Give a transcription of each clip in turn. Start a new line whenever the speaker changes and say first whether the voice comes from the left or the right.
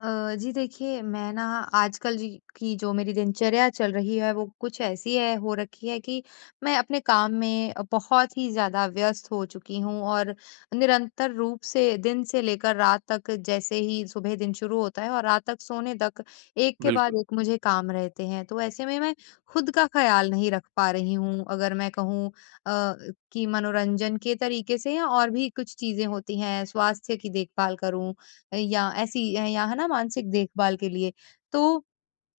left: जी देखिए मैं ना आजकल जी की जो मेरी दिनचर्या चल रही है वो कुछ ऐसी है हो रखी है कि मैं अपने काम में बहुत ही ज्यादा व्यस्त हो चुकी हूँ और निरंतर रूप से दिन से लेकर रात तक जैसे ही सुबह दिन शुरू होता है और रात तक सोने तक एक के बाद
right: बिल्कुल,
left: एक मुझे काम रहते हैं, तो ऐसे में मैं खुद का ख्याल नहीं रख पा रही हूँ। अगर मैं कहूँ अ, कि मनोरंजन के तरीके से या और भी कुछ चीजें होती हैं, स्वास्थ्य की देखभाल करूं या ऐसी या है ना मानसिक देखभाल के लिए। तो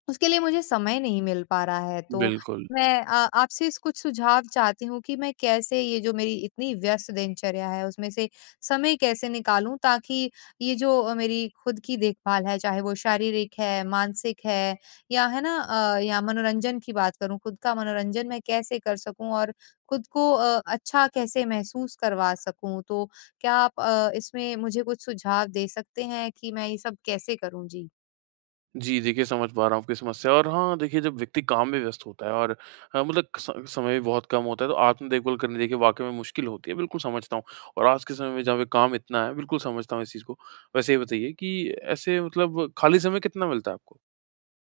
left: उसके लिए मुझे समय नहीं मिल पा रहा है, तो
right: बिल्कुल।
left: मैं आपसे इस कुछ सुझाव चाहती हूँ कि मैं कैसे ये जो मेरी इतनी व्यस्त दिनचर्या है, उसमें से समय कैसे निकालूँ, ताकि ये जो मेरी खुद की देखभाल है, चाहे वो शारीरिक है, मानसिक है या है ना या मनोरंजन की बात करूँ, खुद का मनोरंजन मैं कैसे कर सकूँ और खुद को अच्छा कैसे महसूस करवा सकूँ? तो क्या आप इसमें मुझे कुछ सुझाव दे सकते हैं कि मैं ये सब कैसे करूँ? जी।
right: जी, देखिए समझ पा रहा हूँ आपकी समस्या और हाँ, देखिए जब व्यक्ति काम में व्यस्त होता है और मतलब स समय भी बहुत कम होता है तो आत्म देखभाल करनी देखिए वाक़ई में मुश्किल होती है, बिल्कुल समझता हूँ। और आज के समय में जहाँ पे काम इतना है, बिल्कुल समझता हूँ इस चीज़ को। वैसे ये बताइए कि ऐसे मतलब खाली समय कितना मिलता है आपको?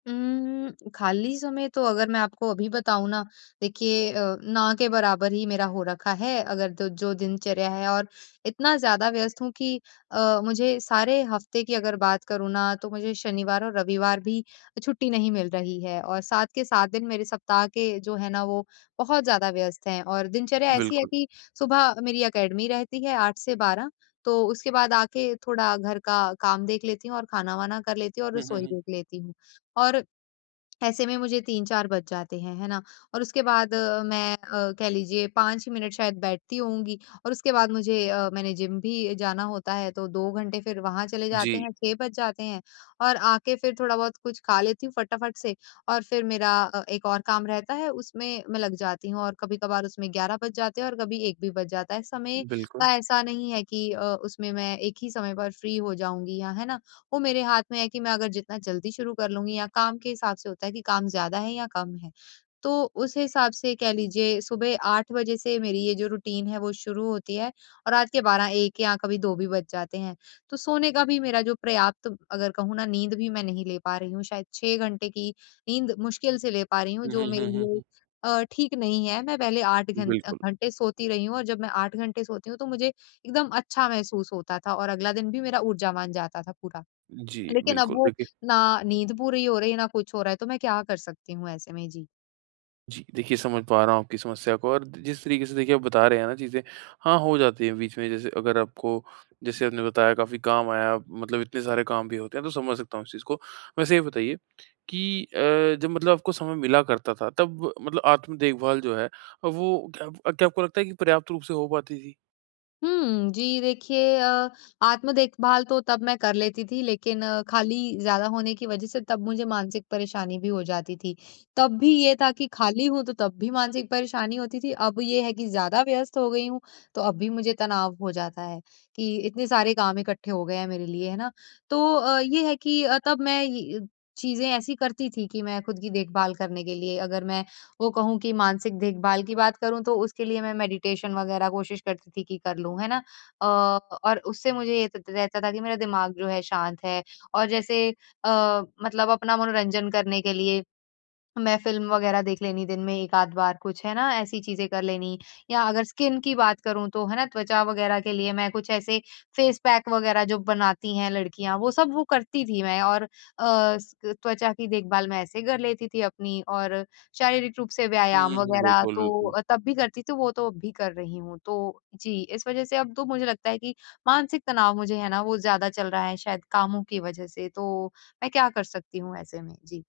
left: खाली समय तो अगर मैं आपको अभी बताऊँ ना, देखिए ना के बराबर ही मेरा हो रखा है। अगर तो जो दिनचर्या है और इतना ज़्यादा व्यस्त हूँ कि मुझे सारे हफ्ते की अगर बात करूँ ना, तो मुझे शनिवार और रविवार भी छुट्टी नहीं मिल रही है और साथ के 7 दिन मेरे सप्ताह के जो है ना, वो बहुत ज़्यादा व्यस्त हैं और दिनचर्या ऐसी है
right: बिल्कुल।
left: कि सुबह मेरी अकेडमी रहती है 8 से 12। तो उसके बाद आके थोड़ा घर का काम देख लेती हूँ और खाना-वाना कर लेती हूँ और
right: हुँ, हुँ,
left: रसोई
right: हुँ।
left: देख लेती हूँ। और ऐसे में मुझे 3-4 बज जाते हैं, है ना? और उसके बाद कह लीजिए 5 मिनट शायद बैठती होंगी और उसके बाद मैंने जिम भी जाना होता है, तो 2 घंटे फिर वहाँ चले जाते
right: जी,
left: हैं, 6 बज जाते हैं और आके फिर थोड़ा बहुत कुछ खा लेती हूँ फटाफट से और फिर मेरा एक और काम रहता है, उसमें मैं लग जाती हूँ और कभी-कभार उसमें 11 बज जाते हैं और कभी 1 भी बज जाता है। समय का
right: बिल्कुल।
left: ऐसा नहीं है कि उसमें मैं एक ही समय पर फ्री हो जाऊँगी, या है ना? वो मेरे हाथ में है कि मैं अगर जितना जल्दी शुरू कर लूँगी या काम के हिसाब से होता है कि काम ज़्यादा है या कम है। तो उस हिसाब से कह लीजिए सुबह 8 बजे से मेरी ये जो रूटीन है वो शुरू होती है और रात के 12-1 या कभी 2 भी बज जाते हैं। तो सोने का भी मेरा जो पर्याप्त अगर कहूँ ना नींद भी मैं नहीं ले पा रही हूँ, शायद 6 घंटे की नींद मुश्किल से ले पा रही हूँ,
right: हुँ, हुँ,
left: जो मेरे
right: हुँ, हुँ,
left: लिए
right: हुँ।
left: ठीक नहीं है। मैं पहले 8 घं
right: बिल्कुल।
left: घंटे सोती रही हूँ और जब मैं 8 घंटे सोती हूँ तो मुझे एकदम अच्छा महसूस होता था और अगला दिन भी मेरा ऊर्जावान जाता था पूरा।
right: जी,
left: लेकिन अब
right: बिल्कुल।
left: वो
right: देखिए
left: ना नींद पूरी हो रही है, ना कुछ हो रहा है, तो मैं क्या कर सकती हूँ ऐसे में? जी।
right: जी, देखिए समझ पा रहा हूँ आपकी समस्या को और जिस तरीके से देखिए आप बता रहे हैं ना चीज़ें, हाँ, हो जाती हैं बीच में जैसे अगर आपको जैसे आपने बताया काफ़ी काम आया मतलब इतने सारे काम भी होते हैं तो समझ सकता हूँ इस चीज़ को। वैसे ये बताइए कि जब मतलब आपको समय मिला करता था तब मतलब आत्म देखभाल जो है वो क्या क्या आपको लगता है कि पर्याप्त रूप से हो पाती थी?
left: हुँ, जी देखिए आत्म देखभाल तो तब मैं कर लेती थी, लेकिन खाली ज़्यादा होने की वज़ह से तब मुझे मानसिक परेशानी भी हो जाती थी। तब भी ये था कि खाली हूँ, तो तब भी मानसिक परेशानी होती थी। अब ये है कि ज़्यादा व्यस्त हो गई हूँ, तो अब भी मुझे तनाव हो जाता है कि इतने सारे काम इकट्ठे हो गए हैं मेरे लिए, है ना? तो अ, ये है कि अ, तब मैं ये चीज़ें ऐसी करती थी कि मैं खुद की देखभाल करने के लिए अगर मैं वो कहूँ कि मानसिक देखभाल की बात करूँ, तो उसके लिए मैं मेडिटेशन वगैरह कोशिश करती थी कि कर लूँ, है ना? अ, और उससे मुझे ये त रहता था कि मेरा दिमाग जो है शांत है। और जैसे मतलब अपना मनोरंजन करने के लिए मैं फ़िल्म वग़ैरह देख लेनी दिन में 1 आध बार कुछ, है ना? ऐसी चीज़ें कर लेनी, या अगर स्किन की बात करूँ तो, है ना? त्वचा वग़ैरह के लिए मैं कुछ ऐसे फ़ेस पैक वग़ैरह जो बनाती हैं लड़कियाँ, वो सब वो करती थी मैं और अ, स त्वचा की देखभाल मैं ऐसे कर लेती थी अपनी, और शारीरिक रूप से
right: हुँ,
left: व्यायाम
right: हुँ, हुँ,
left: वग़ैरह
right: बिल्कुल,
left: तो
right: बिल्कुल।
left: तब भी करती थी, वो तो अब भी कर रही हूँ। तो जी, इस वज़ह से अब तो मुझे लगता है कि मानसिक तनाव मुझे है ना, वो ज़्यादा चल रहा है शायद कामों की वज़ह से, तो मैं क्या कर सकती हूँ ऐसे में? जी।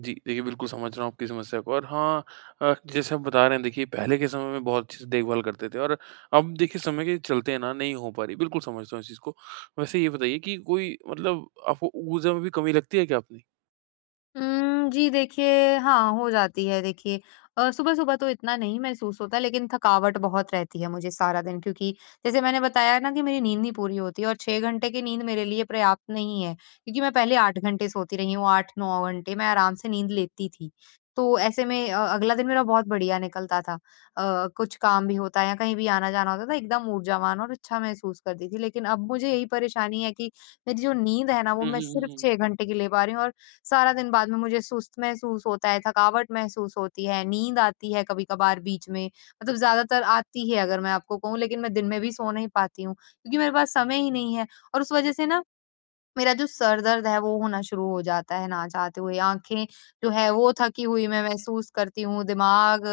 right: जी, देखिए बिल्कुल समझ रहा हूँ आपकी समस्या को और हाँ जैसे आप बता रहे हैं देखिए पहले के समय में बहुत अच्छे से देखभाल करते थे और अब देखिए समय के चलते है ना नहीं हो पा रही। बिल्कुल समझता हूँ इस चीज़ को। वैसे ये बताइए कि कोई मतलब आपको ऊर्जा में भी कमी लगती है क्या अपनी?
left: जी देखिए, हाँ, हो जाती है देखिए। सुबह-सुबह तो इतना नहीं महसूस होता, लेकिन थकावट बहुत रहती है मुझे सारा दिन क्योंकि जैसे मैंने बताया ना कि मेरी नींद नहीं पूरी होती और 6 घंटे की नींद मेरे लिए पर्याप्त नहीं है क्योंकि मैं पहले 8 घंटे सोती रही हूँ, 8-9 घंटे मैं आराम से नींद लेती थी। तो ऐसे में अगला दिन मेरा बहुत बढ़िया निकलता था। कुछ काम भी होता है या कहीं भी आना-जाना होता था, एकदम ऊर्जावान और अच्छा महसूस करती थी। लेकिन अब मुझे यही परेशानी है कि मेरी जो नींद है ना, वो
right: हुँ,
left: मैं
right: हुँ,
left: सिर्फ़ 6
right: हुँ,
left: घंटे की ले पा रही हूँ और सारा दिन बाद में मुझे सुस्त महसूस होता है, थकावट महसूस होती है, नींद आती है कभी-कभार बीच में, मतलब ज़्यादातर आती है अगर मैं आपको कहूँ, लेकिन मैं दिन में भी सो नहीं पाती हूँ क्योंकि मेरे पास समय ही नहीं है। और उस वज़ह से ना मेरा जो सर दर्द है वो होना शुरू हो जाता है ना चाहते हुए, आँखें जो है वो थकी हुई मैं महसूस करती हूँ, दिमाग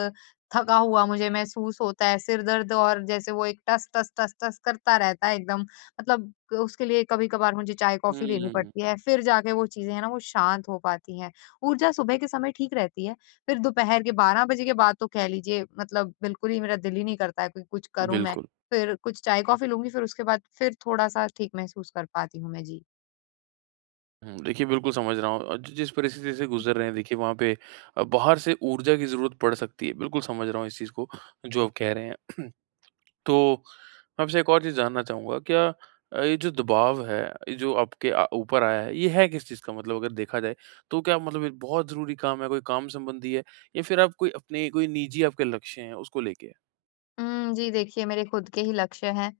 left: थका हुआ मुझे महसूस होता है, सिर दर्द और जैसे वो एक टस, टस, टस, टस करता रहता है एकदम, मतलब उसके लिए कभी-कभार मुझे
right: हुँ,
left: चाय-कॉफ़ी लेनी
right: हुँ।
left: पड़ती है, फिर जाके वो चीज़ें हैं ना वो शांत हो पाती हैं। ऊर्जा सुबह के समय ठीक रहती है, फिर दोपहर के 12 बजे के बाद तो कह लीजिए मतलब बिल्कुल ही मेरा दिल ही नहीं करता है कि कुछ
right: हुँ,
left: करूँ मैं,
right: बिल्कुल।
left: फिर कुछ चाय-कॉफ़ी लूँगी, फिर उसके बाद फिर थोड़ा-सा ठीक महसूस कर पाती हूँ मैं। जी।
right: हुँ, देखिए बिल्कुल समझ रहा हूँ और ज जिस परिस्थिति से गुज़र रहे हैं देखिए वहाँ पे बाहर से ऊर्जा की ज़रूरत पड़ सकती है। बिल्कुल समझ रहा हूँ इस चीज़ को जो आप कह रहे हैं। तो मैं आपसे एक और चीज़ जानना चाहूँगा, क्या ये जो दबाव है, ये जो आपके ऊपर आया है, ये है किस चीज़ का? मतलब अगर देखा जाए, तो क्या मतलब ये बहुत ज़रूरी काम है, कोई काम संबंधी है या फिर आप कोई अपने कोई निजी आपके लक्ष्य हैं, उसको लेके है?
left: हुँ, जी देखिए मेरे खुद के ही लक्ष्य हैं।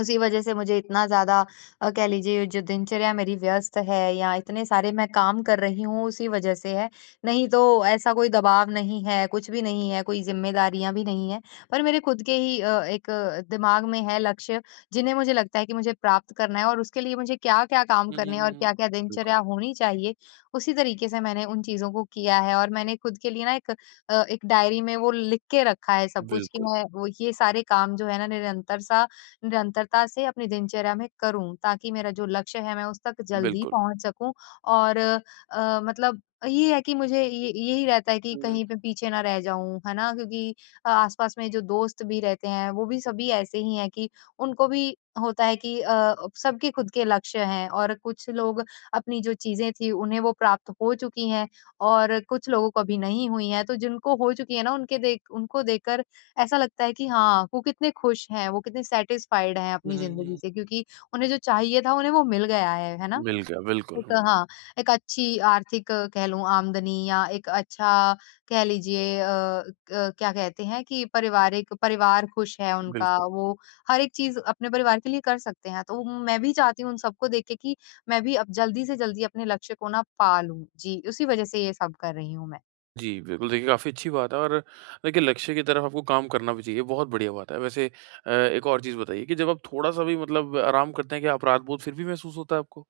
left: उसी वजह से मुझे इतना ज़्यादा कह लीजिए जो दिनचर्या मेरी व्यस्त है या इतने सारे मैं काम कर रही हूँ उसी वजह से है। नहीं तो ऐसा कोई दबाव नहीं है, कुछ भी नहीं है, कोई ज़िम्मेदारियाँ भी नहीं है। पर मेरे खुद के ही एक दिमाग में है लक्ष्य, जिन्हें मुझे लगता है कि मुझे प्राप्त करना है और उसके लिए मुझे क्या-क्या काम
right: हुँ, हुँ,
left: करने हैं और
right: हुँ।
left: क्या-क्या
right: बिल्कुल,
left: दिनचर्या होनी चाहिए, उसी तरीके से मैंने उन चीज़ों को किया है। और मैंने खुद के लिए ना एक डायरी में वो लिख के रखा है सब कुछ कि
right: बिल्कुल,
left: मैं वो ये सारे काम जो है ना निरंतर-सा निरंतरता से अपनी दिनचर्या में करूँ, ताकि मेरा जो लक्ष्य है मैं उस तक जल्दी
right: बिल्कुल।
left: पहुँच सकूँ। और मतलब ये है कि मुझे ये यही रहता है कि
right: हुँ,
left: कहीं पे
right: हुँ।
left: पीछे ना रह जाऊँ, है ना? क्योंकि आस-पास में जो दोस्त भी रहते हैं, वो भी सभी ऐसे ही हैं कि उनको भी होता है कि सबके खुद के लक्ष्य हैं और कुछ लोग अपनी जो चीज़ें थी उन्हें वो प्राप्त हो चुकी हैं और कुछ लोगों को अभी नहीं हुई हैं। तो जिनको हो चुकी है ना उनके देख उनको देखकर ऐसा लगता है कि हाँ, वो कितने खुश हैं, वो कितने सैटिस्फाइड हैं
right: हुँ,
left: अपनी
right: हुँ,
left: ज़िंदगी
right: हुँ।
left: से, क्योंकि उन्हें जो चाहिए था उन्हें वो मिल गया है ना?
right: मिल गया, बिल्कुल,
left: एक
right: हुँ,
left: हाँ, एक अच्छी आर्थिक कह लूँ आमदनी, या एक अच्छा कह लीजिए अ, क क्या कहते हैं कि पारिवारिक परिवार खुश है उनका,
right: बिल्कुल।
left: वो हर एक चीज़ अपने परिवार के लिए कर सकते हैं। तो मैं भी चाहती हूँ उन सबको देख के कि मैं भी अब जल्दी से जल्दी अपने लक्ष्य को ना पा लूँ। जी, उसी वज़ह से ये सब कर रही हूँ मैं।
right: जी, बिल्कुल, देखिए काफ़ी अच्छी बात है और देखिए लक्ष्य की तरफ आपको काम करना भी चाहिए, बहुत बढ़िया बात है। वैसे एक और चीज़ बताइए कि जब आप थोड़ा-सा भी मतलब आराम करते हैं, क्या अपराध बोध फिर भी महसूस होता है आपको?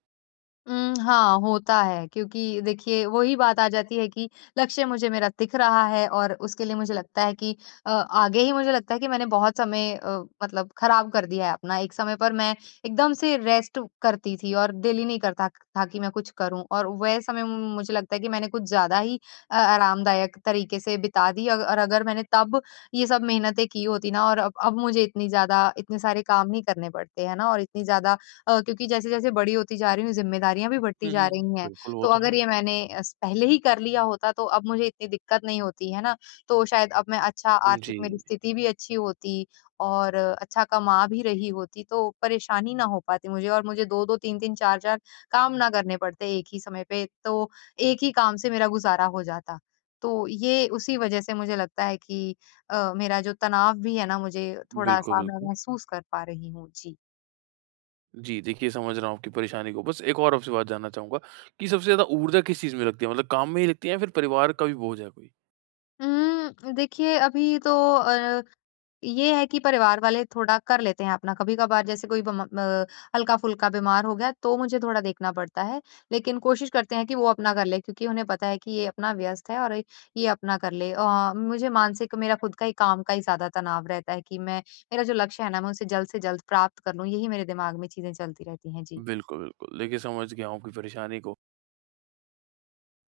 left: हाँ, होता है क्योंकि देखिए वही बात आ जाती है कि लक्ष्य मुझे मेरा दिख रहा है और उसके लिए मुझे लगता है कि आगे ही मुझे लगता है कि मैंने बहुत समय मतलब खराब कर दिया है अपना। एक समय पर मैं एकदम से रेस्ट करती थी और दिल ही नहीं करता था कि मैं कुछ करूँ, और वह समय मुझे लगता है कि मैंने कुछ ज़्यादा ही आरामदायक तरीके से बिता दी। अग और अगर मैंने तब ये सब मेहनतें की होती ना और अब मुझे इतनी ज़्यादा इतने सारे काम नहीं करने पड़ते, है ना? और इतनी ज़्यादा क्योंकि जैसे-जैसे बड़ी होती जा रही हूँ, ज़िम्मेदारियाँ भी बढ़ती
right: हुँ, हुँ,
left: जा
right: हुँ।
left: रही हैं।
right: बिल्कुल, वो
left: तो
right: तो है।
left: अगर ये मैंने अस पहले ही कर लिया होता तो अब मुझे इतनी दिक्कत नहीं होती, है ना? तो शायद अब मैं अच्छा
right: जी,
left: आर्थिक मेरी स्थिति भी अच्छी होती और अच्छा कमा भी रही होती, तो परेशानी ना हो पाती मुझे और मुझे 2-2 3-3 4-4 काम ना करने पड़ते एक ही समय पे, तो एक ही काम से मेरा गुज़ारा हो जाता। तो ये उसी वज़ह से मुझे लगता है कि मेरा जो तनाव भी है ना, मुझे
right: बिल्कुल,
left: थोड़ा-सा मैं
right: बिल्कुल।
left: महसूस कर पा रही हूँ। जी।
right: जी, देखिए समझ रहा हूँ आपकी परेशानी को। बस एक और आपसे बात जानना चाहूँगा कि सबसे ज़्यादा ऊर्जा किस चीज़ में लगती है? मतलब काम में ही लगती है या फिर परिवार का भी बोझ है कोई?
left: हुँ, देखिए अभी तो अ, ये है कि परिवार वाले थोड़ा कर लेते हैं अपना, कभी-कभार जैसे हल्का-फुल्का बीमार हो गया तो मुझे थोड़ा देखना पड़ता है, लेकिन कोशिश करते हैं कि वो अपना कर ले क्योंकि उन्हें पता है कि ये अपना व्यस्त है और ये अपना कर ले। मुझे मानसिक मेरा खुद का ही काम का ही ज़्यादा तनाव रहता है कि मैं मेरा जो लक्ष्य है ना मैं उसे जल्द से जल्द प्राप्त कर लूँ, यही मेरे दिमाग में चीज़ें चलती रहती हैं। जी।
right: बिल्कुल, बिल्कुल। देखिए समझ गया हूँ आपकी परेशानी को।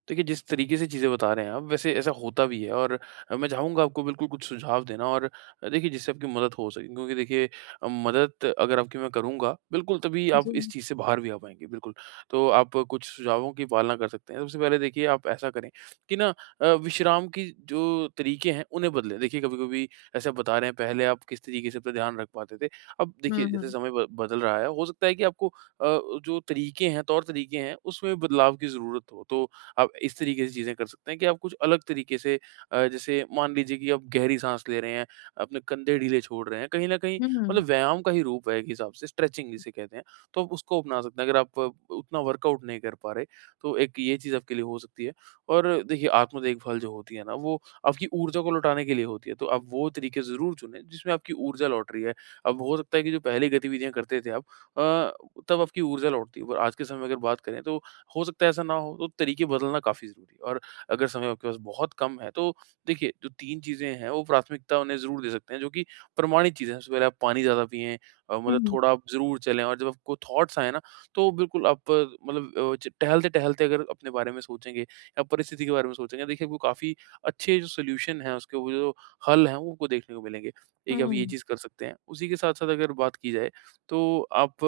right: देखिए, जिस तरीके से चीज़ें बता रहे हैं आप, वैसे ऐसा होता भी है और मैं चाहूँगा आपको बिल्कुल कुछ सुझाव देना और देखिए जिससे आपकी मदद हो सके क्योंकि देखिए मदद अगर आपकी मैं करूँगा, बिल्कुल तभी आप
left: जी।
right: इस चीज़ से बाहर भी आ पाएँगे, बिल्कुल। तो आप कुछ सुझावों की पालना कर सकते हैं। सबसे पहले देखिए आप ऐसा करें कि ना विश्राम की जो तरीके हैं, उन्हें बदलें। देखिए कभी-कभी ऐसे आप बता रहे हैं, पहले आप किस तरीके से अपना ध्यान रख पाते थे। अब देखिए
left: हुँ,
right: जैसे
left: हुँ।
right: समय ब बदल रहा है, हो सकता है कि आपको जो तरीके हैं, तौर तरीके हैं, उसमें बदलाव की ज़रूरत हो। तो आप इस तरीके से चीज़ें कर सकते हैं कि आप कुछ अलग तरीके से जैसे मान लीजिए कि आप गहरी साँस ले रहे हैं, अपने कंधे ढीले छोड़ रहे हैं, कहीं न कहीं
left: हुँ,
right: मतलब
left: हुँ।
right: व्यायाम का ही रूप है एक हिसाब से स्ट्रेचिंग जिसे कहते हैं, तो आप उसको अपना सकते हैं। अगर आप उतना वर्कआउट नहीं कर पा रहे, तो एक ये चीज़ आपके लिए हो सकती है और देखिए आत्म देखभाल जो होती है ना, वो आपकी ऊर्जा को लौटाने के लिए होती है, तो आप वो तरीके ज़रूर चुनें जिसमें आपकी ऊर्जा लौट रही है। अब हो सकता है कि जो पहले गतिविधियाँ करते थे आप तब आपकी ऊर्जा लौटती है, पर आज के समय में अगर बात करें तो हो सकता है ऐसा ना हो, तो तरीके बदलना काफ़ी ज़रूरी है और अगर समय आपके पास बहुत कम है, तो देखिए, जो 3 चीज़ें हैं, वो प्राथमिकता उन्हें ज़रूर दे सकते हैं, जो कि प्रमाणित चीज़ें हैं। सबसे पहले आप पानी ज़्यादा पिएँ मतलब
left: हुँ,
right: थोड़ा आप ज़रूर चलें और जब आपको थॉट्स आएँ ना, तो बिल्कुल आप अ, मतलब अ, च टहलते-टहलते अगर अपने बारे में सोचेंगे या परिस्थिति के बारे में सोचेंगे, देखिए, आपको काफ़ी अच्छे जो सॉल्यूशन हैं, उसके वो जो हल हैं, वो आपको देखने को मिलेंगे। एक आप ये
left: हुँ।
right: चीज़ कर सकते हैं। उसी के साथ-साथ अगर बात की जाए, तो आप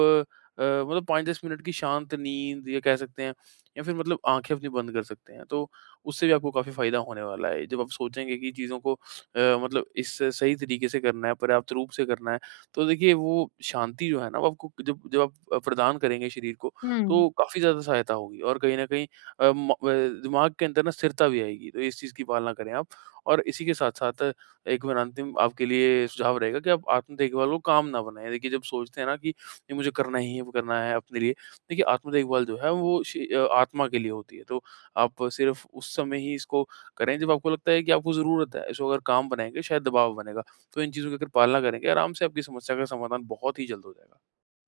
right: मतलब 5-10 मिनट की शांत नींद या कह सकते हैं या फिर मतलब आँखें अपनी बंद कर सकते हैं। तो उससे भी आपको काफ़ी फ़ायदा होने वाला है। जब आप सोचेंगे कि चीज़ों को मतलब इस सही तरीके से करना है, पर्याप्त रूप से करना है, तो देखिए वो शांति जो है ना, वो आपको जब जब आप प्रदान करेंगे शरीर को,
left: हुँ।
right: तो काफ़ी ज़्यादा सहायता होगी और कहीं न कहीं अ, म अ, दिमाग के अंदर ना स्थिरता भी आएगी। तो इस चीज़ की पालना करें आप और इसी के साथ-साथ एक मेरा अंतिम आपके लिए सुझाव रहेगा कि आप आत्म-देखभाल को काम ना बनाएँ। देखिए, जब सोचते हैं ना कि ये मुझे करना ही है, वो करना है अपने लिए, देखिए आत्म देखभाल जो है वो आत्मा के लिए होती है तो आप सिर्फ उस समय ही इसको करें जब आपको लगता है कि आपको ज़रूरत है इसको अगर काम बनाएंगे शायद दबाव बनेगा तो इन चीज़ों की अगर पालना करेंगे आराम से आपकी समस्या का समाधान बहुत ही जल्द हो जाएगा।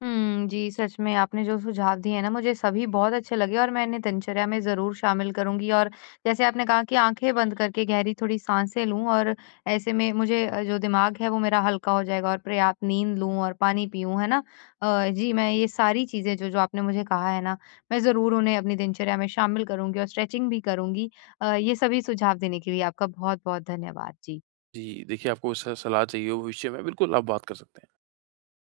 left: हुँ, जी, सच में आपने जो सुझाव दिए हैं ना मुझे सभी बहुत अच्छे लगे और मैं इन्हें दिनचर्या में ज़रूर शामिल करूँगी। और जैसे आपने कहा कि आँखें बंद करके गहरी थोड़ी साँसें लूँ और ऐसे में मुझे जो दिमाग है वो मेरा हल्का हो जाएगा और पर्याप्त नींद लूँ और पानी पीऊँ, है ना? जी, मैं ये सारी चीज़ें जो-जो आपने मुझे कहा है ना, मैं ज़रूर उन्हें अपनी दिनचर्या में शामिल करूँगी और स्ट्रेचिंग भी करूँगी। ये सभी सुझाव देने के लिए आपका बहुत-बहुत धन्यवाद। जी।
right: जी देखिए आपको सलाह चाहिए हो भविष्य में बिल्कुल आप बात कर सकते हैं।